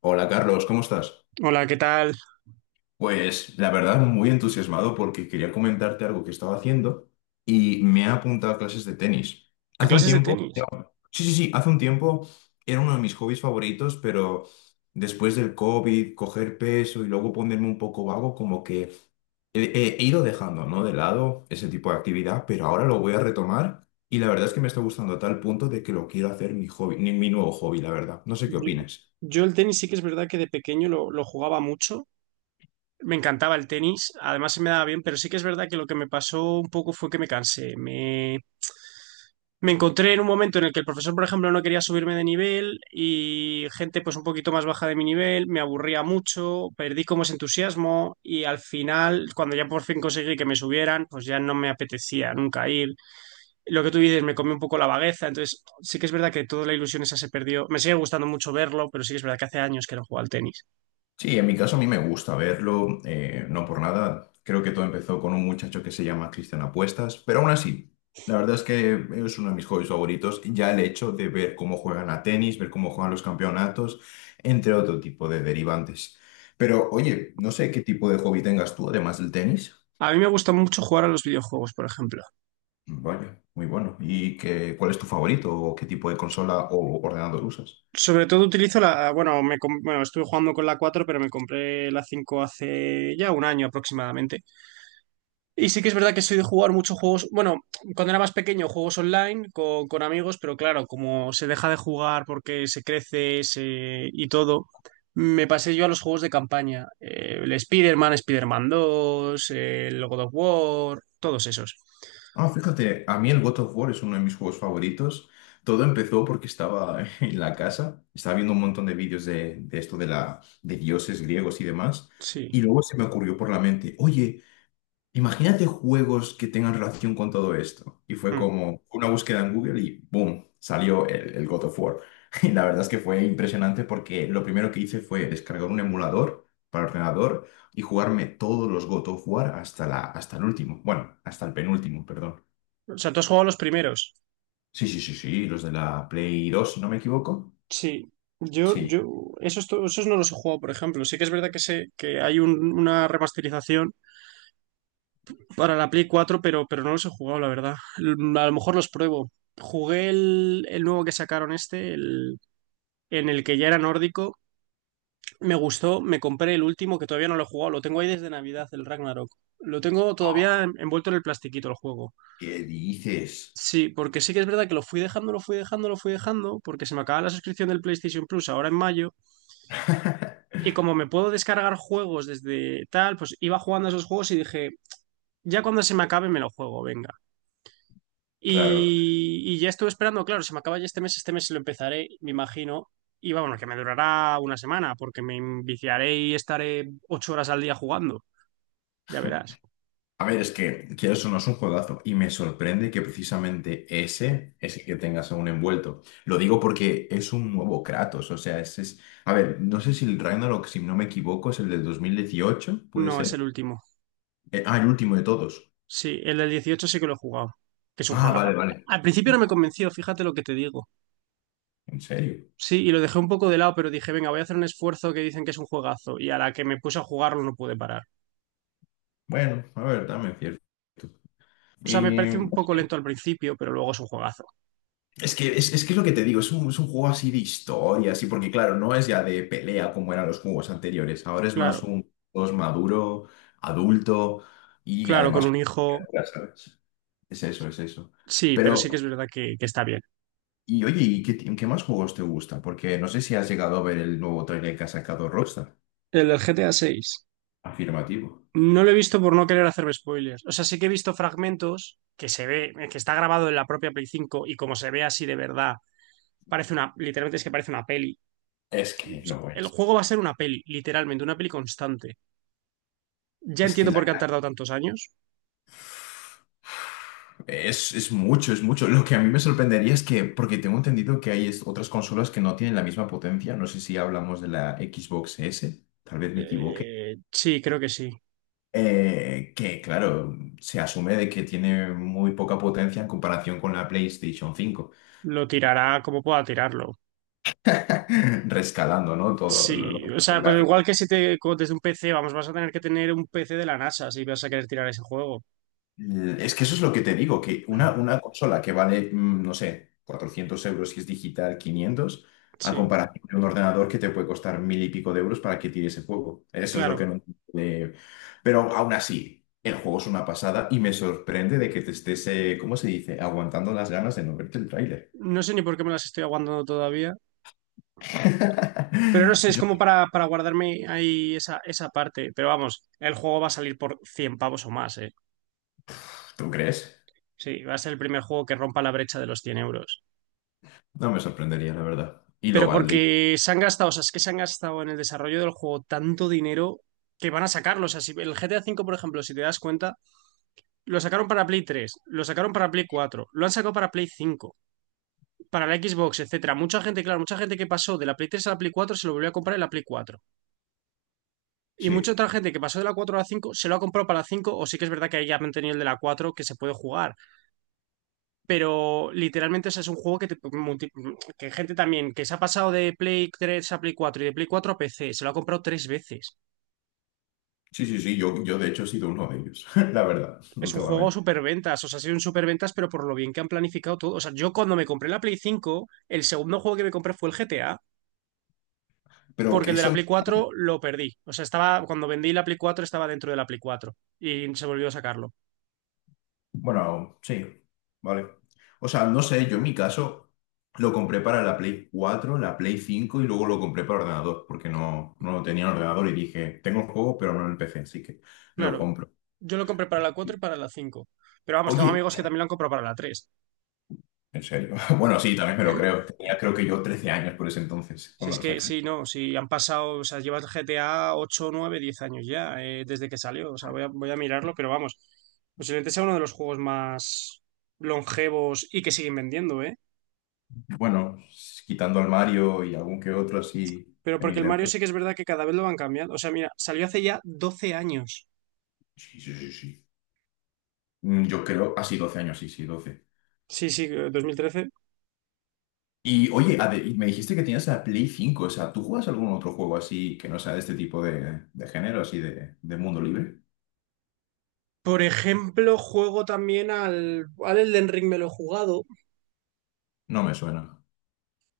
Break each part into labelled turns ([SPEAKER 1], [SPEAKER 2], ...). [SPEAKER 1] Hola Carlos, ¿cómo estás?
[SPEAKER 2] Hola, ¿qué tal?
[SPEAKER 1] Pues la verdad muy entusiasmado porque quería comentarte algo que estaba haciendo y me he apuntado a clases de tenis.
[SPEAKER 2] ¿A
[SPEAKER 1] Hace un
[SPEAKER 2] clases de
[SPEAKER 1] tiempo,
[SPEAKER 2] tenis?
[SPEAKER 1] sí, sí, sí, hace un tiempo era uno de mis hobbies favoritos, pero después del COVID, coger peso y luego ponerme un poco vago, como que he ido dejando, ¿no?, de lado ese tipo de actividad, pero ahora lo voy a retomar y la verdad es que me está gustando a tal punto de que lo quiero hacer mi hobby, mi nuevo hobby, la verdad. No sé qué
[SPEAKER 2] Yo,
[SPEAKER 1] opinas.
[SPEAKER 2] yo el tenis sí que es verdad que de pequeño lo jugaba mucho. Me encantaba el tenis, además se me daba bien, pero sí que es verdad que lo que me pasó un poco fue que me cansé. Me encontré en un momento en el que el profesor, por ejemplo, no quería subirme de nivel y gente pues un poquito más baja de mi nivel, me aburría mucho, perdí como ese entusiasmo y al final, cuando ya por fin conseguí que me subieran, pues ya no me apetecía nunca ir. Lo que tú dices, me comió un poco la vagueza, entonces sí que es verdad que toda la ilusión esa se perdió. Me sigue gustando mucho verlo, pero sí que es verdad que hace años que no juego al tenis.
[SPEAKER 1] Sí, en mi caso a mí me gusta verlo, no por nada. Creo que todo empezó con un muchacho que se llama Cristian Apuestas, pero aún así, la verdad es que es uno de mis hobbies favoritos. Ya el hecho de ver cómo juegan a tenis, ver cómo juegan los campeonatos, entre otro tipo de derivantes. Pero oye, no sé qué tipo de hobby tengas tú, además del tenis.
[SPEAKER 2] A mí me gusta mucho jugar a los videojuegos, por ejemplo.
[SPEAKER 1] Vaya, muy bueno. ¿Y qué, cuál es tu favorito o qué tipo de consola o ordenador usas?
[SPEAKER 2] Sobre todo utilizo bueno, bueno, estuve jugando con la 4 pero me compré la 5 hace ya un año aproximadamente. Y sí que es verdad que soy de jugar muchos juegos, bueno, cuando era más pequeño juegos online con amigos, pero claro, como se deja de jugar porque se crece, y todo, me pasé yo a los juegos de campaña. El Spider-Man, Spider-Man 2, el God of War, todos esos.
[SPEAKER 1] Ah, fíjate, a mí el God of War es uno de mis juegos favoritos. Todo empezó porque estaba en la casa, estaba viendo un montón de vídeos de, de dioses griegos y demás,
[SPEAKER 2] Sí.
[SPEAKER 1] y luego se me ocurrió por la mente, oye, imagínate juegos que tengan relación con todo esto. Y fue
[SPEAKER 2] Mm.
[SPEAKER 1] como una búsqueda en Google y ¡boom!, salió el God of War. Y la verdad es que fue impresionante porque lo primero que hice fue descargar un emulador para ordenador y jugarme todos los God of War hasta el último, bueno, hasta el penúltimo, perdón.
[SPEAKER 2] O sea, tú has jugado los primeros.
[SPEAKER 1] Sí, sí, sí, sí, los de la Play 2 si no me equivoco.
[SPEAKER 2] Sí. Yo,
[SPEAKER 1] Sí.
[SPEAKER 2] yo, Esos, esos no los he jugado, por ejemplo. Sí que es verdad que sé que hay una remasterización para la Play 4, pero no los he jugado, la verdad. A lo mejor los pruebo. Jugué el nuevo que sacaron en el que ya era nórdico. Me gustó, me compré el último que todavía no lo he jugado. Lo tengo ahí desde Navidad, el Ragnarok. Lo tengo
[SPEAKER 1] Oh,
[SPEAKER 2] todavía envuelto en el plastiquito el juego.
[SPEAKER 1] ¿qué dices?
[SPEAKER 2] Sí, porque sí que es verdad que lo fui dejando, lo fui dejando, lo fui dejando, porque se me acaba la suscripción del PlayStation Plus ahora en mayo. Y como me puedo descargar juegos desde tal, pues iba jugando a esos juegos y dije, ya cuando se me acabe me lo juego, venga.
[SPEAKER 1] Claro.
[SPEAKER 2] Y ya estuve esperando, claro, se me acaba ya este mes, lo empezaré, me imagino. Y bueno, que me durará una semana, porque me enviciaré y estaré 8 horas al día jugando. Ya verás.
[SPEAKER 1] A ver, es que quieras o no es un juegazo y me sorprende que precisamente ese es el que tengas aún envuelto. Lo digo porque es un nuevo Kratos, o sea, ese es... A ver, no sé si el Ragnarok, si no me equivoco, es el del dos mil dieciocho, ¿puede
[SPEAKER 2] No, es el
[SPEAKER 1] ser?
[SPEAKER 2] último.
[SPEAKER 1] El último de todos.
[SPEAKER 2] Sí, el del 18 sí que lo he jugado, que es un
[SPEAKER 1] Ah,
[SPEAKER 2] juego.
[SPEAKER 1] vale, vale.
[SPEAKER 2] Al principio no me convenció, fíjate lo que te digo.
[SPEAKER 1] ¿En serio?
[SPEAKER 2] Sí, y lo dejé un poco de lado, pero dije, venga, voy a hacer un esfuerzo que dicen que es un juegazo. Y a la que me puse a jugarlo no pude parar.
[SPEAKER 1] Bueno, a ver, también es cierto.
[SPEAKER 2] O sea, me pareció un poco lento al principio, pero luego es un juegazo.
[SPEAKER 1] Es que es lo que te digo, es un juego así de historia, así, porque claro, no es ya de pelea como eran los juegos anteriores, ahora es más
[SPEAKER 2] Claro,
[SPEAKER 1] un juego maduro, adulto y
[SPEAKER 2] claro, con
[SPEAKER 1] además
[SPEAKER 2] un
[SPEAKER 1] con
[SPEAKER 2] hijo.
[SPEAKER 1] criaturas, ¿sabes? Es eso, es eso.
[SPEAKER 2] Sí, pero sí que es
[SPEAKER 1] Pero,
[SPEAKER 2] verdad que está bien.
[SPEAKER 1] y oye, ¿y qué, ti- qué más juegos te gustan? Porque no sé si has llegado a ver el nuevo trailer que ha sacado Rockstar.
[SPEAKER 2] El del GTA 6.
[SPEAKER 1] Afirmativo.
[SPEAKER 2] No lo he visto por no querer hacer spoilers. O sea, sí que he visto fragmentos que se ve, que está grabado en la propia Play 5 y como se ve así de verdad, literalmente es que parece una peli.
[SPEAKER 1] Es que
[SPEAKER 2] O sea,
[SPEAKER 1] lo
[SPEAKER 2] el
[SPEAKER 1] es.
[SPEAKER 2] juego va a ser una peli, literalmente, una peli constante. Ya
[SPEAKER 1] Es que
[SPEAKER 2] entiendo por qué han tardado tantos años.
[SPEAKER 1] Es mucho, es mucho. Lo que a mí me sorprendería es que, porque tengo entendido que hay es- otras consolas que no tienen la misma potencia, no sé si hablamos de la Xbox S, tal vez me equivoque,
[SPEAKER 2] Sí, creo que sí.
[SPEAKER 1] que claro, se asume de que tiene muy poca potencia en comparación con la PlayStation cinco
[SPEAKER 2] Lo tirará como pueda tirarlo.
[SPEAKER 1] rescalando, ¿no?, Todo lo,
[SPEAKER 2] Sí, o
[SPEAKER 1] lo
[SPEAKER 2] sea, pero
[SPEAKER 1] gráfico.
[SPEAKER 2] igual que si te como desde un PC, vamos, vas a tener que tener un PC de la NASA si vas a querer tirar ese juego.
[SPEAKER 1] Es que eso es lo que te digo, que una consola que vale, no sé, 400 euros si es digital, quinientos, a
[SPEAKER 2] Sí,
[SPEAKER 1] comparación de un ordenador que te puede costar mil y pico de euros para que tire ese juego. Eso es lo que
[SPEAKER 2] claro.
[SPEAKER 1] no... eh, Pero aún así, el juego es una pasada y me sorprende de que te estés, ¿cómo se dice?, aguantando las ganas de no verte el tráiler.
[SPEAKER 2] No sé ni por qué me las estoy aguantando todavía. Pero no sé, es
[SPEAKER 1] Yo-
[SPEAKER 2] como para guardarme ahí esa parte. Pero vamos, el juego va a salir por 100 pavos o más, ¿eh?
[SPEAKER 1] ¿Tú crees?
[SPEAKER 2] Sí, va a ser el primer juego que rompa la brecha de los 100 euros.
[SPEAKER 1] No me sorprendería, la verdad. Y lo
[SPEAKER 2] Pero
[SPEAKER 1] valdría.
[SPEAKER 2] porque se han gastado, o sea, es que se han gastado en el desarrollo del juego tanto dinero que van a sacarlo. O sea, si el GTA cinco, por ejemplo, si te das cuenta, lo sacaron para Play 3, lo sacaron para Play 4, lo han sacado para Play 5, para la Xbox, etcétera. Mucha gente, claro, mucha gente que pasó de la Play 3 a la Play 4 se lo volvió a comprar en la Play 4. Y mucha
[SPEAKER 1] Sí,
[SPEAKER 2] otra gente que pasó de la 4 a la 5 se lo ha comprado para la 5 o sí que es verdad que ahí ya han tenido el de la 4 que se puede jugar. Pero literalmente, ese es un juego que, que gente también que se ha pasado de Play 3 a Play 4 y de Play 4 a PC, se lo ha comprado tres veces.
[SPEAKER 1] sí, sí, sí, yo de hecho he sido uno de ellos, la verdad, no
[SPEAKER 2] Es un
[SPEAKER 1] te voy a
[SPEAKER 2] juego
[SPEAKER 1] mentir.
[SPEAKER 2] superventas, o sea, ha sido un superventas, pero por lo bien que han planificado todo. O sea, yo cuando me compré la Play 5 el segundo juego que me compré fue el GTA,
[SPEAKER 1] Pero
[SPEAKER 2] porque
[SPEAKER 1] que
[SPEAKER 2] el de
[SPEAKER 1] eso
[SPEAKER 2] la Play 4 lo perdí. O sea, estaba, cuando vendí la Play 4 estaba dentro de la Play 4 y se volvió a sacarlo.
[SPEAKER 1] Bueno, sí, vale. O sea, no sé, yo en mi caso lo compré para la Play cuatro, la Play cinco y luego lo compré para ordenador, porque no, no lo tenía en ordenador y dije, tengo el juego, pero no en el PC, así que lo
[SPEAKER 2] Claro,
[SPEAKER 1] compro.
[SPEAKER 2] yo lo compré para la 4 y para la 5. Pero vamos, tengo
[SPEAKER 1] Oye,
[SPEAKER 2] amigos que también lo han comprado para la tres.
[SPEAKER 1] en serio. Bueno, sí, también me lo creo. Tenía creo que yo 13 años por ese entonces,
[SPEAKER 2] Si
[SPEAKER 1] cuando
[SPEAKER 2] es
[SPEAKER 1] lo
[SPEAKER 2] que,
[SPEAKER 1] sacaron.
[SPEAKER 2] sí, no, si han pasado, o sea, lleva el GTA 8 9 10 años ya, desde que salió. O sea, voy a mirarlo, pero vamos, posiblemente sea uno de los juegos más longevos y que siguen vendiendo, ¿eh?
[SPEAKER 1] Bueno, quitando al Mario y algún que otro así
[SPEAKER 2] Pero
[SPEAKER 1] de
[SPEAKER 2] porque el Mario
[SPEAKER 1] Nintendo.
[SPEAKER 2] sí que es verdad que cada vez lo van cambiando. O sea, mira, salió hace ya 12 años.
[SPEAKER 1] Sí, sí, sí, sí. Yo creo, así 12 años, sí, sí, 12.
[SPEAKER 2] Sí, sí, 2013.
[SPEAKER 1] Y oye, ade- y me dijiste que tenías la Play cinco, o sea, ¿tú juegas algún otro juego así que no sea de este tipo de género, así de mundo libre?
[SPEAKER 2] Por ejemplo, juego también al, al Elden Ring, me lo he jugado.
[SPEAKER 1] No me suena.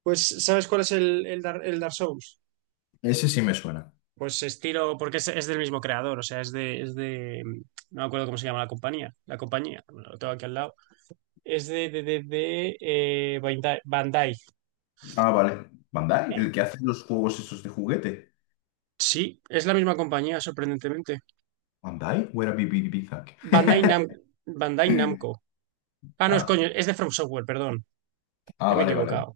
[SPEAKER 2] Pues, ¿sabes cuál es el Dark Souls?
[SPEAKER 1] Ese sí me suena.
[SPEAKER 2] Pues estilo, porque es del mismo creador, o sea, no me acuerdo cómo se llama la compañía, bueno, lo tengo aquí al lado, es Bandai. Bandai.
[SPEAKER 1] Ah, vale. ¿Bandai?
[SPEAKER 2] Eh,
[SPEAKER 1] ¿El que hace los juegos esos de juguete?
[SPEAKER 2] Sí, es la misma compañía, sorprendentemente.
[SPEAKER 1] ¿Bandai? ¿O era BB Bizak?
[SPEAKER 2] Bandai Nam, Bandai Namco. Ah, no, es
[SPEAKER 1] Ah,
[SPEAKER 2] coño, es de From Software, perdón,
[SPEAKER 1] ah,
[SPEAKER 2] que me he
[SPEAKER 1] vale, vale.
[SPEAKER 2] equivocado.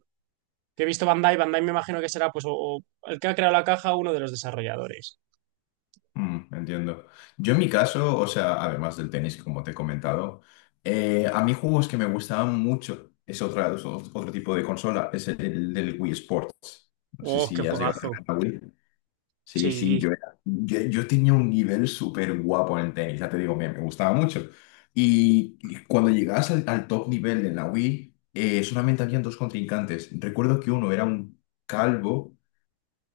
[SPEAKER 2] Que he visto Bandai me imagino que será pues o el que ha creado la caja, uno de los desarrolladores.
[SPEAKER 1] Entiendo. Yo en mi caso, o sea, además del tenis, como te he comentado, a mí juegos que me gustaban mucho, es otra, es otro tipo de consola, es el del Wii Sports. No sé
[SPEAKER 2] Oh, qué
[SPEAKER 1] si has llegado a tener
[SPEAKER 2] juegazo.
[SPEAKER 1] la Wii. Sí, sí,
[SPEAKER 2] Sí,
[SPEAKER 1] yo tenía un nivel súper guapo en el tenis, ya te digo, me gustaba mucho. Y cuando llegabas al top nivel en la Wii, solamente habían dos contrincantes. Recuerdo que uno era un calvo,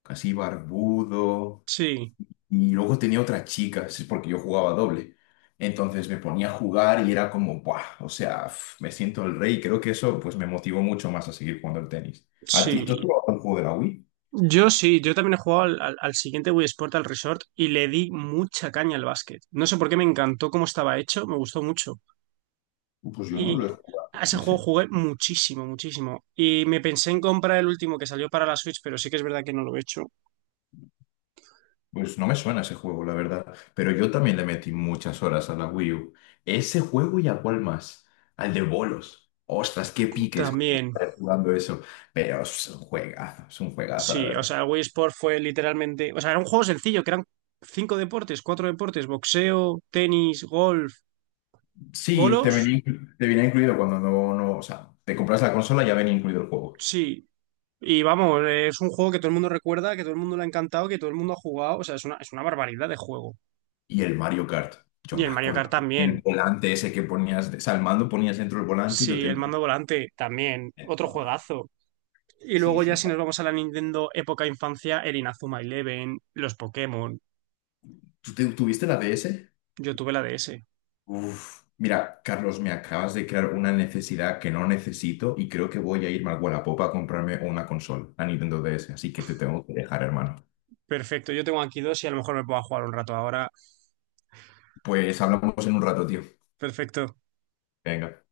[SPEAKER 1] casi barbudo,
[SPEAKER 2] sí,
[SPEAKER 1] y luego tenía otra chica, es porque yo jugaba doble. Entonces me ponía a jugar y era como, ¡buah! O sea, f- me siento el rey. Creo que eso pues me motivó mucho más a seguir jugando al tenis. ¿A ti, tú has
[SPEAKER 2] sí.
[SPEAKER 1] jugado un juego de la Wii?
[SPEAKER 2] Yo sí, yo también he jugado al siguiente Wii Sport, al Resort, y le di mucha caña al básquet. No sé por qué me encantó cómo estaba hecho, me gustó mucho.
[SPEAKER 1] Pues yo no
[SPEAKER 2] Y
[SPEAKER 1] lo he jugado.
[SPEAKER 2] a ese juego jugué muchísimo, muchísimo. Y me pensé en comprar el último que salió para la Switch, pero sí que es verdad que no lo he hecho.
[SPEAKER 1] Pues no me suena ese juego, la verdad. Pero yo también le metí muchas horas a la Wii U. Ese juego y a cuál más. Al de bolos. Ostras, qué piques con mi
[SPEAKER 2] También,
[SPEAKER 1] padre jugando eso. Pero es un juegazo, la
[SPEAKER 2] sí, o
[SPEAKER 1] verdad.
[SPEAKER 2] sea, Wii Sport fue literalmente. O sea, era un juego sencillo, que eran cinco deportes, cuatro deportes: boxeo, tenis, golf,
[SPEAKER 1] Sí, te
[SPEAKER 2] bolos.
[SPEAKER 1] venía, inclu- te venía incluido cuando no, no, o sea, te compras la consola, ya venía incluido el juego.
[SPEAKER 2] Sí, y vamos, es un juego que todo el mundo recuerda, que todo el mundo le ha encantado, que todo el mundo ha jugado. O sea, es una barbaridad de juego.
[SPEAKER 1] Y el Mario Kart. Yo
[SPEAKER 2] Y el
[SPEAKER 1] me
[SPEAKER 2] Mario Kart
[SPEAKER 1] acuerdo que en el
[SPEAKER 2] también.
[SPEAKER 1] volante ese que ponías, o sea, el mando ponías dentro del volante y lo
[SPEAKER 2] Sí, el
[SPEAKER 1] tenías.
[SPEAKER 2] mando volante también. Otro juegazo. Y
[SPEAKER 1] Sí,
[SPEAKER 2] luego ya
[SPEAKER 1] sí.
[SPEAKER 2] si nos vamos a la Nintendo época infancia, el Inazuma Eleven, los Pokémon.
[SPEAKER 1] ¿Tú te- tuviste la DS?
[SPEAKER 2] Yo tuve la DS.
[SPEAKER 1] Uf, mira, Carlos, me acabas de crear una necesidad que no necesito y creo que voy a irme al Wallapop a comprarme una consola, la Nintendo DS, así que te tengo que dejar, hermano.
[SPEAKER 2] Perfecto, yo tengo aquí dos y a lo mejor me puedo jugar un rato ahora.
[SPEAKER 1] Pues hablamos en un rato, tío.
[SPEAKER 2] Perfecto.
[SPEAKER 1] Venga.